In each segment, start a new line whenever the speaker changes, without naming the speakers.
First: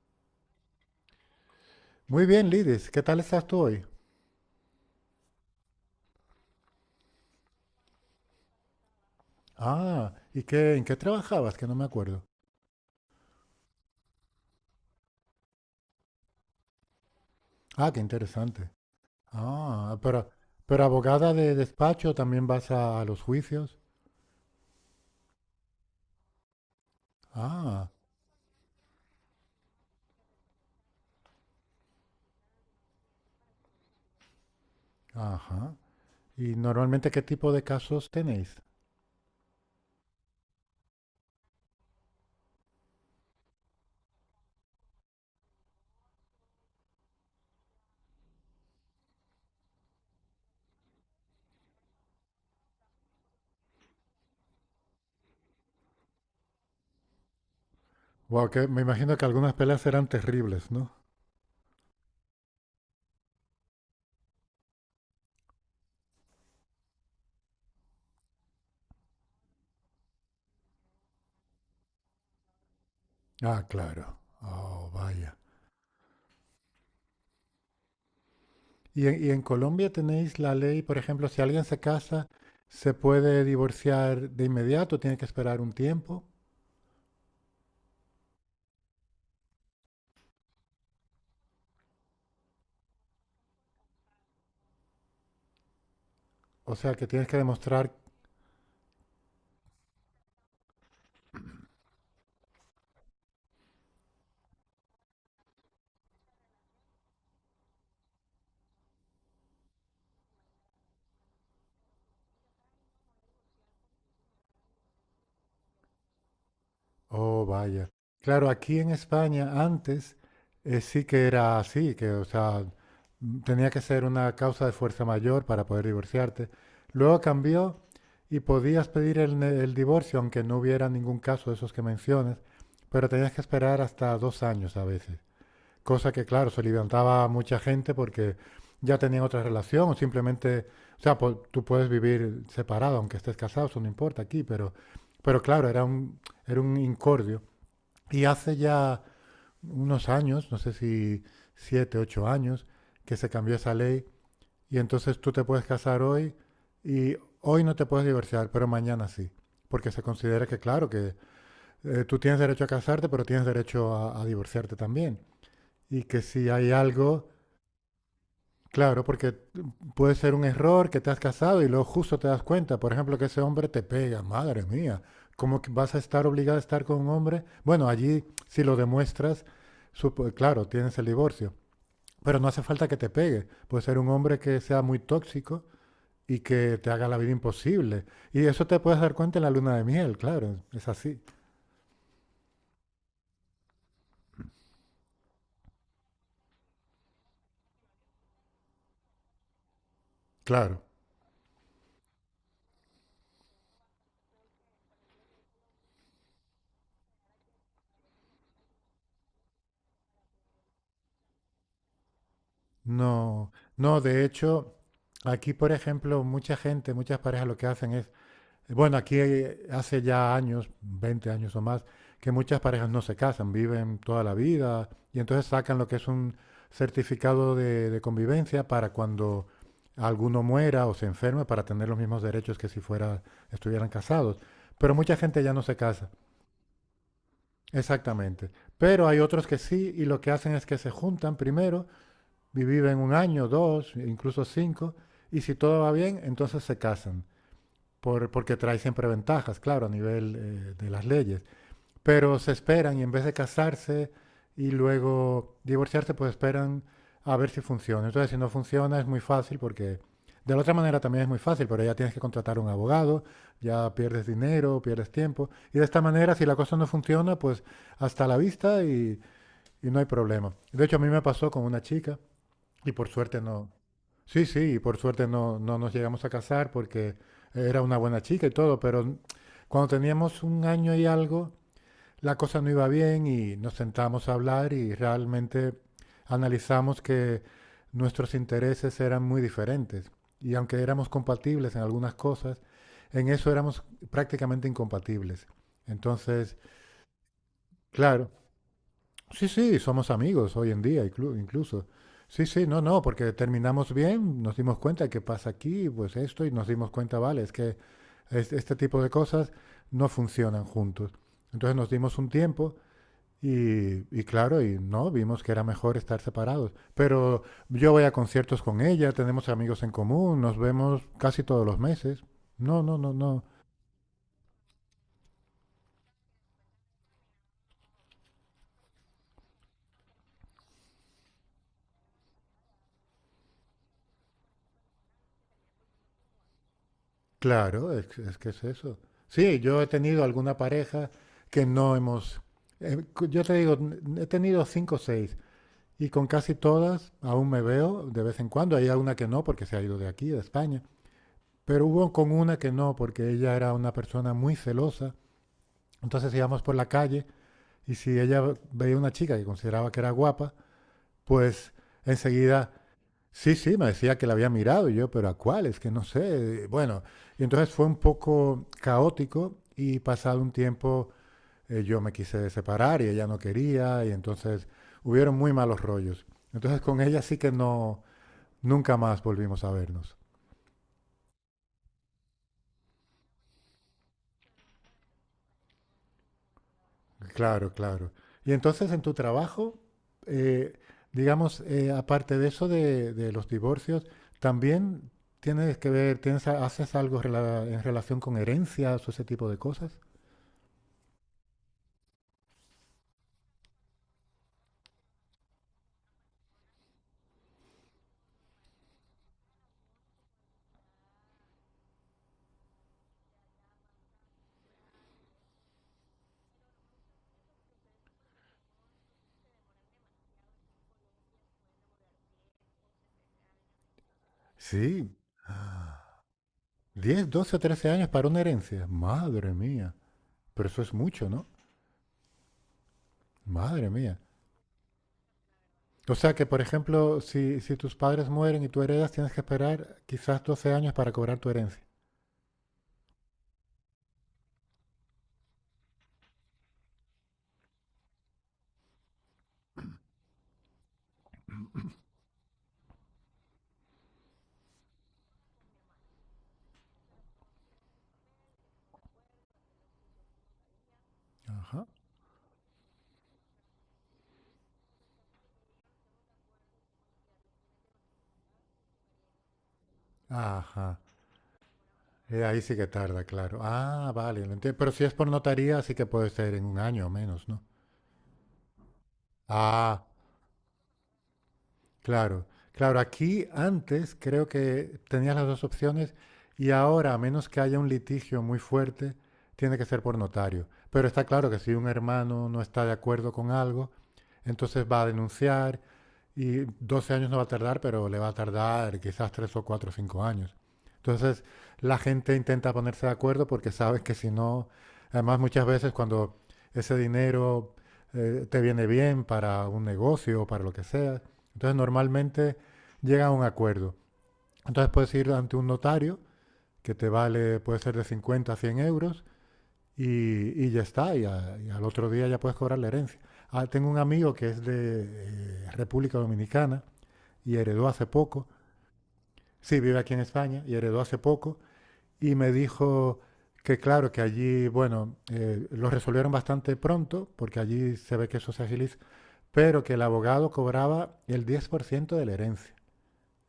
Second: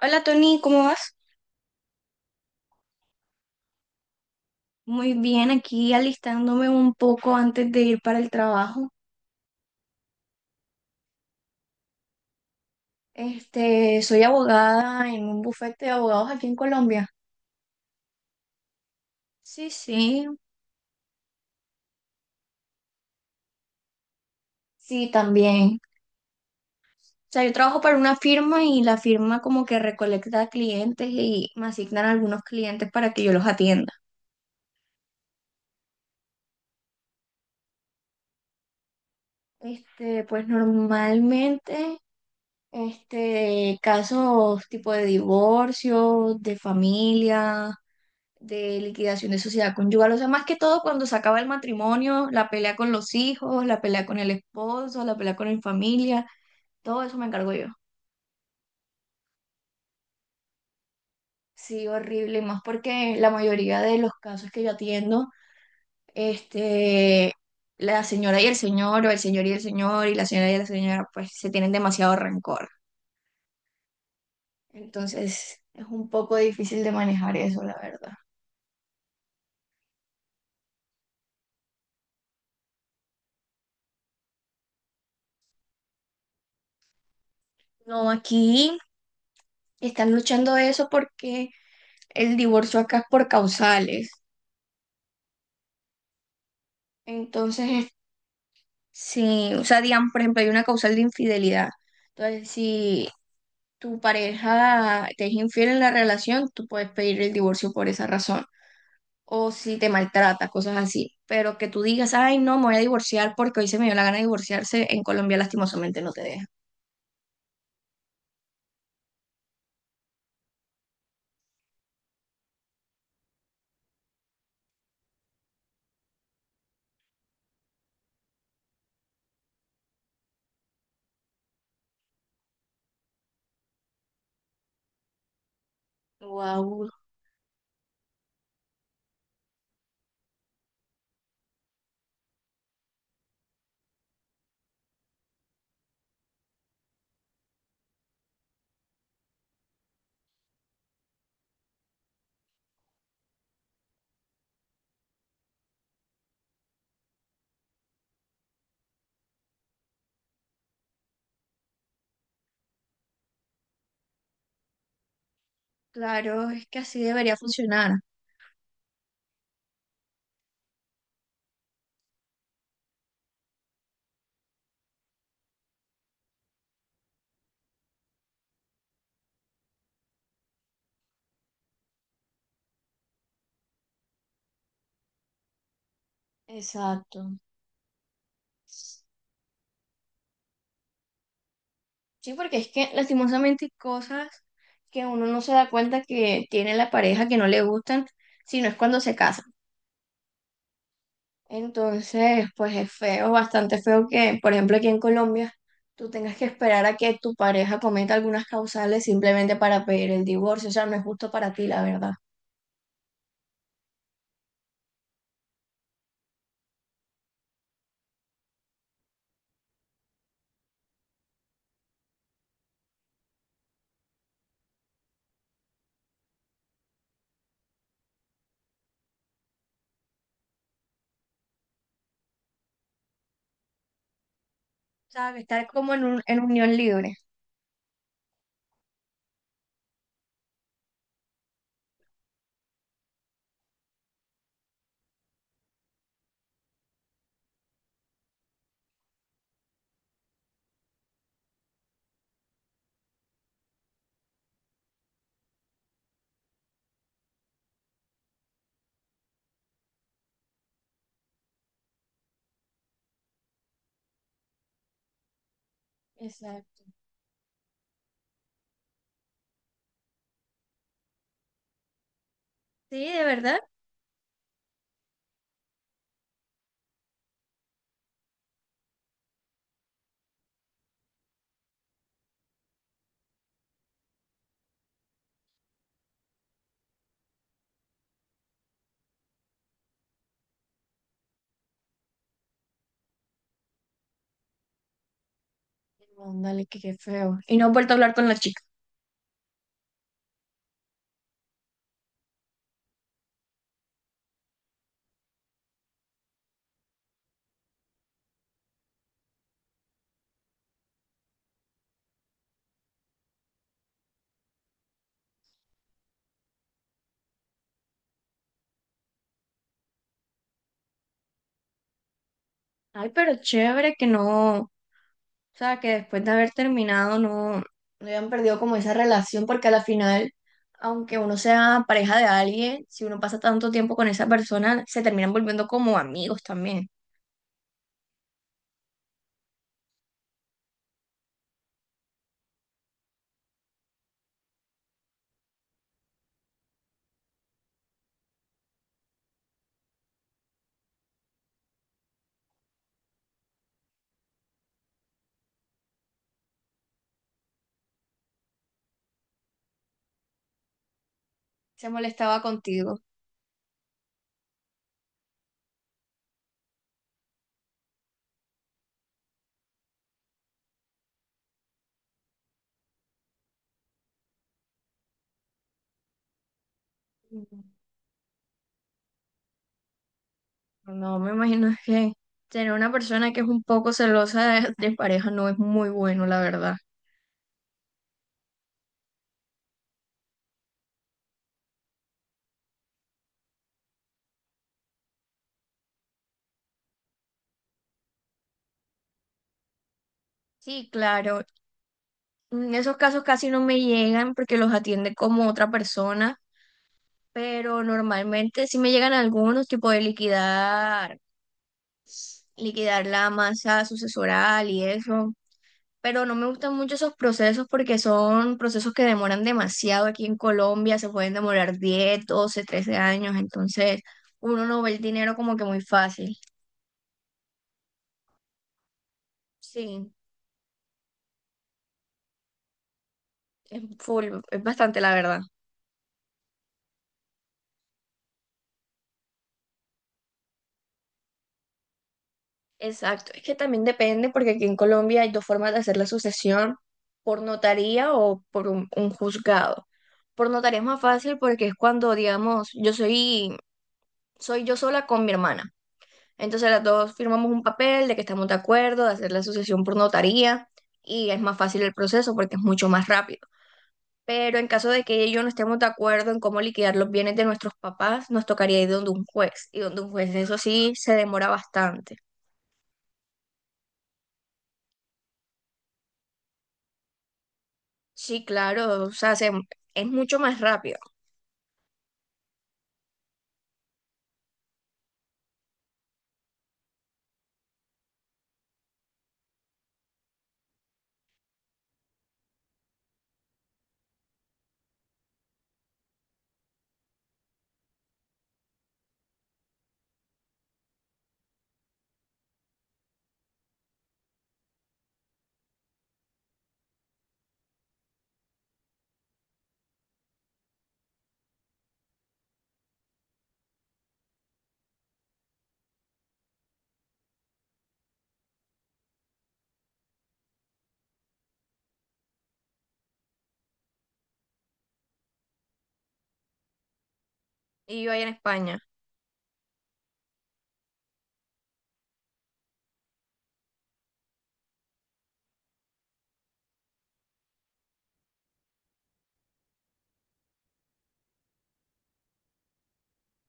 Hola Tony, ¿cómo vas?
Muy bien, Lidis, ¿qué tal estás tú hoy?
Muy bien, aquí alistándome un poco antes de ir para el trabajo.
Ah, ¿y qué, en qué trabajabas? Que no me acuerdo.
Soy abogada en un bufete de abogados aquí en Colombia.
Ah, qué interesante.
Sí,
Ah,
sí,
pero abogada de despacho también vas a los juicios.
sí, también. O sea, yo trabajo
Ah,
para una firma y la firma como que recolecta clientes y me asignan algunos clientes para que yo los atienda.
ajá. ¿Y normalmente qué tipo de casos tenéis?
Pues normalmente, casos tipo de divorcio, de familia, de liquidación de sociedad conyugal, o sea, más que todo cuando se acaba el matrimonio, la pelea con los hijos, la pelea con el esposo, la pelea con la familia, todo eso me encargo yo.
Wow, que me imagino que algunas peleas serán terribles, ¿no?
Sí, horrible, y más porque la mayoría de los casos que yo atiendo, este, la señora y el señor, o el señor, y la señora, pues se tienen demasiado rencor.
Ah, claro. Oh, vaya.
Entonces, es un poco difícil de manejar eso, la verdad.
¿Y en Colombia tenéis la ley, por ejemplo, si alguien se casa, se puede divorciar de inmediato, ¿tiene que esperar un tiempo?
No, aquí están luchando eso porque el divorcio acá es por causales.
O sea, que tienes que
Entonces,
demostrar.
es- si, o sea, digamos, por ejemplo, hay una causal de infidelidad. Entonces, si tu pareja te es infiel en la relación, tú puedes pedir el divorcio por esa razón. O si te maltrata, cosas así. Pero que tú digas, ay, no, me voy a divorciar porque hoy se me dio la gana de divorciarse, en Colombia lastimosamente no te deja.
Oh, vaya. Claro, aquí en España antes sí que era así, que, o sea, tenía que ser una causa de fuerza mayor para poder divorciarte. Luego cambió y podías pedir el, el divorcio, aunque no hubiera ningún caso de esos que mencionas, pero tenías que esperar hasta dos años a veces. Cosa que, claro, se
Wow,
levantaba mucha gente porque ya tenían otra relación o simplemente, o sea, tú puedes vivir separado, aunque estés casado, eso no importa aquí, pero claro, era un incordio. Y hace ya unos años, no sé si siete, ocho años, que se cambió esa ley y entonces tú te puedes casar hoy y hoy no te puedes divorciar, pero mañana sí. Porque se considera que, claro, que tú tienes derecho a casarte, pero tienes derecho a divorciarte también. Y que si
claro, es
hay
que así
algo.
debería funcionar.
Claro, porque puede ser un error que te has casado y luego justo te das cuenta, por ejemplo, que ese hombre te pega, madre mía, ¿cómo que vas a estar obligada a estar con un hombre? Bueno, allí si lo demuestras, claro, tienes el divorcio, pero no hace falta que te pegue, puede ser un hombre que sea muy tóxico y que te haga la vida
Exacto.
imposible. Y eso te puedes dar cuenta en la luna de miel, claro, es así,
Sí, porque es que lastimosamente hay cosas que uno no se da cuenta que tiene la pareja que no le gustan, sino es cuando se casa.
claro.
Entonces, pues es feo, bastante feo que, por ejemplo, aquí en Colombia, tú tengas que esperar a que tu pareja cometa algunas causales simplemente para pedir el divorcio. O sea, no es justo para ti, la verdad.
No, no, de hecho, aquí, por ejemplo, mucha gente, muchas parejas lo que hacen es... Bueno, aquí hace ya años, 20 años o más, que muchas parejas no se casan, viven toda la vida y entonces sacan lo que es un certificado de convivencia para cuando alguno muera o se enferme para tener los mismos derechos que si fuera, estuvieran casados. Pero mucha
¿Sabes?
gente ya no
Estar
se
como en
casa,
un, en unión libre.
exactamente. Pero hay otros que sí y lo que hacen es que se juntan primero, viven un año, dos, incluso cinco, y si todo va bien, entonces se casan porque trae siempre ventajas, claro, a nivel de las leyes. Pero se esperan y en vez de casarse y luego divorciarse, pues esperan a ver si funciona. Entonces, si no funciona, es muy fácil porque de la otra manera también es muy fácil, pero ya tienes que contratar un abogado, ya pierdes dinero, pierdes tiempo. Y de esta manera, si la cosa
Exacto.
no funciona, pues hasta la vista y no hay problema. De hecho, a mí me pasó con una chica y
Sí,
por
de
suerte
verdad.
no... Sí, sí, por suerte no, no nos llegamos a casar porque era una buena chica y todo, pero cuando teníamos un año y algo, la cosa no iba bien y nos sentamos a hablar y realmente analizamos que nuestros intereses eran muy diferentes. Y aunque éramos compatibles en algunas cosas, en eso éramos prácticamente incompatibles. Entonces,
Ándale, que qué feo. Y no he vuelto a hablar con
claro.
la chica.
Sí, sí, somos amigos hoy en día incluso. Sí, sí, no, no, porque terminamos bien, nos dimos cuenta que pasa aquí, pues esto, y nos dimos cuenta, vale, es que este tipo de cosas no funcionan juntos. Entonces nos dimos un tiempo y claro, y no, vimos que era mejor estar separados. Pero yo voy a conciertos con ella, tenemos amigos en común, nos vemos casi todos los meses. No, no,
Ay,
no,
pero
no.
chévere que no. O sea, que después de haber terminado no hayan perdido como esa relación, porque a la final, aunque uno sea pareja de alguien, si uno pasa tanto tiempo con esa persona, se terminan volviendo como amigos también.
Claro, es, que es que es eso. Sí, yo he tenido alguna pareja que no hemos... yo te digo, he tenido cinco o seis y con casi todas aún me veo de vez en cuando. Hay alguna que no porque se ha ido de aquí, de España. Pero hubo con una que no porque ella era una persona muy celosa. Entonces íbamos por la calle y si ella veía una chica que consideraba que era guapa, pues
Se molestaba
enseguida...
contigo.
Sí, sí, me decía que la había mirado y yo, pero ¿a cuál? Es que no sé. Bueno, y entonces fue un poco caótico y pasado un tiempo yo me quise separar y ella no quería y entonces hubieron muy malos rollos. Entonces con ella sí que no, nunca más volvimos a vernos.
No, me imagino que tener una persona que es un poco celosa de pareja no es muy bueno, la verdad.
Claro, claro. Y entonces en tu trabajo, eh, digamos, aparte de eso de los divorcios, también tienes que ver, tienes, ¿haces algo en relación con herencias o ese tipo de cosas?
Sí, claro. En esos casos casi no me llegan porque los atiende como otra persona, pero normalmente sí me llegan algunos, tipo de liquidar la masa sucesoral y eso, pero no me gustan mucho esos procesos porque son procesos que demoran demasiado aquí en Colombia, se pueden demorar 10 12 13 años, entonces uno no ve el
Sí,
dinero como que muy fácil.
10, 12 o 13 años para una herencia. Madre mía.
Sí,
Pero eso es mucho, ¿no?
es
Madre mía.
full, es bastante la verdad.
O sea que, por ejemplo, si, si tus padres mueren y tú heredas, tienes que esperar quizás 12 años para cobrar tu herencia.
Exacto, es que también depende porque aquí en Colombia hay dos formas de hacer la sucesión, por notaría o por un juzgado. Por notaría es más fácil porque es cuando, digamos, soy yo sola con mi hermana. Entonces las dos firmamos un papel de que estamos de acuerdo, de hacer la asociación por notaría y es más fácil
Ajá.
el proceso porque es mucho más rápido. Pero en caso de que ella y yo no estemos de acuerdo en cómo liquidar los bienes de nuestros papás, nos tocaría ir donde un juez y donde un juez eso sí
Ajá.
se demora bastante.
Ahí sí que tarda, claro. Ah, vale, lo entiendo. Pero si es por notaría, sí que puede ser en un año o menos, ¿no?
Sí, claro,
Ah,
es mucho más rápido.
claro, claro, aquí antes creo que tenías las dos opciones y ahora, a menos que haya un litigio muy fuerte, tiene que ser por notario. Pero está claro que si un hermano no está de acuerdo con algo, entonces va a denunciar y 12 años no va a tardar, pero le va a tardar quizás 3 o 4 o 5 años. Entonces la gente intenta ponerse de acuerdo porque sabes que si no, además muchas veces cuando ese dinero te viene bien para un negocio o para lo que sea, entonces normalmente llega a un acuerdo. Entonces puedes ir ante un notario que te vale, puede ser de 50 a 100 euros y ya está, y, y al otro día ya puedes cobrar la herencia. Ah, tengo un amigo que es de República Dominicana y heredó
Y
hace
yo ahí en
poco,
España.
sí, vive aquí en España y heredó hace poco y me dijo que claro, que allí, bueno, lo resolvieron bastante pronto porque allí se ve que eso se agiliza, pero que el abogado cobraba el 10% de la herencia.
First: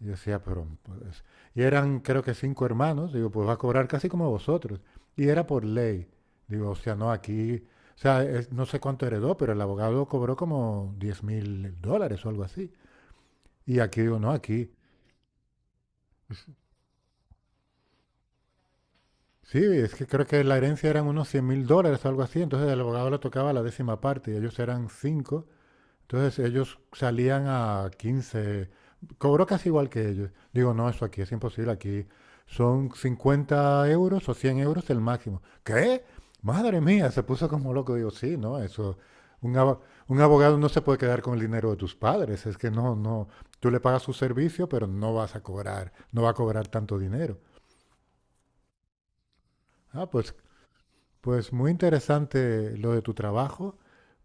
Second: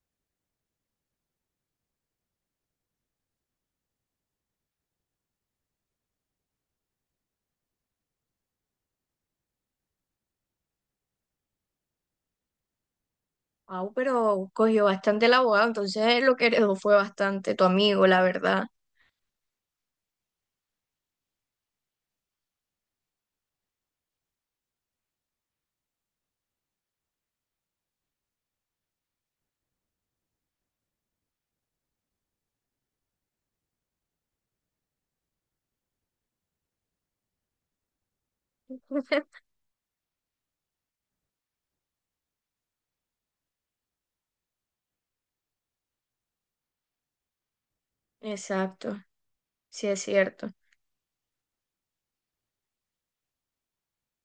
Y yo decía, pero... pues, y eran, creo que cinco hermanos. Digo, pues va a cobrar casi como vosotros. Y era por ley. Digo, o sea, no aquí... O sea, no sé cuánto heredó, pero el abogado cobró como 10 mil dólares o algo así. Y
Wow,
aquí digo, no,
pero
aquí.
cogió bastante el abogado, entonces lo que heredó fue bastante tu amigo, la verdad.
Sí, es que creo que la herencia eran unos 100 mil dólares o algo así. Entonces al abogado le tocaba la décima parte y ellos eran cinco. Entonces ellos salían a 15, cobró casi igual que ellos. Digo, no, eso aquí es imposible, aquí son 50 euros o 100 euros el máximo. ¿Qué? Madre mía, se puso como loco. Digo, sí, no, eso, un, abo- un abogado no se puede quedar con el dinero de tus padres, es que no, no, tú le pagas su servicio, pero no vas a cobrar, no va a cobrar tanto dinero.
Exacto, sí es
Ah, pues,
cierto.
pues muy interesante lo de tu trabajo.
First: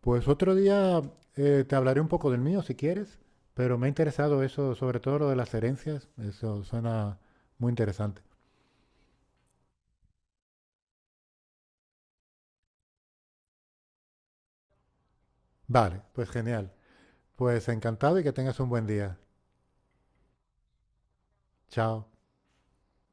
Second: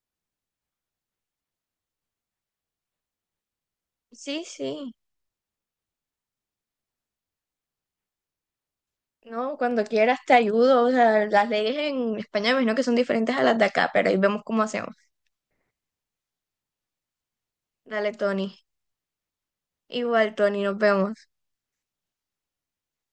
Pues otro día te hablaré un poco del mío si quieres, pero me ha interesado
Sí,
eso,
sí.
sobre todo lo de las herencias, eso suena muy interesante.
No, cuando quieras te ayudo. O sea, las leyes en España me imagino que son diferentes a las de acá, pero ahí vemos cómo hacemos.
Vale, pues genial. Pues
Dale,
encantado y que
Tony.
tengas un buen día.
Igual, Tony, nos vemos.
Chao.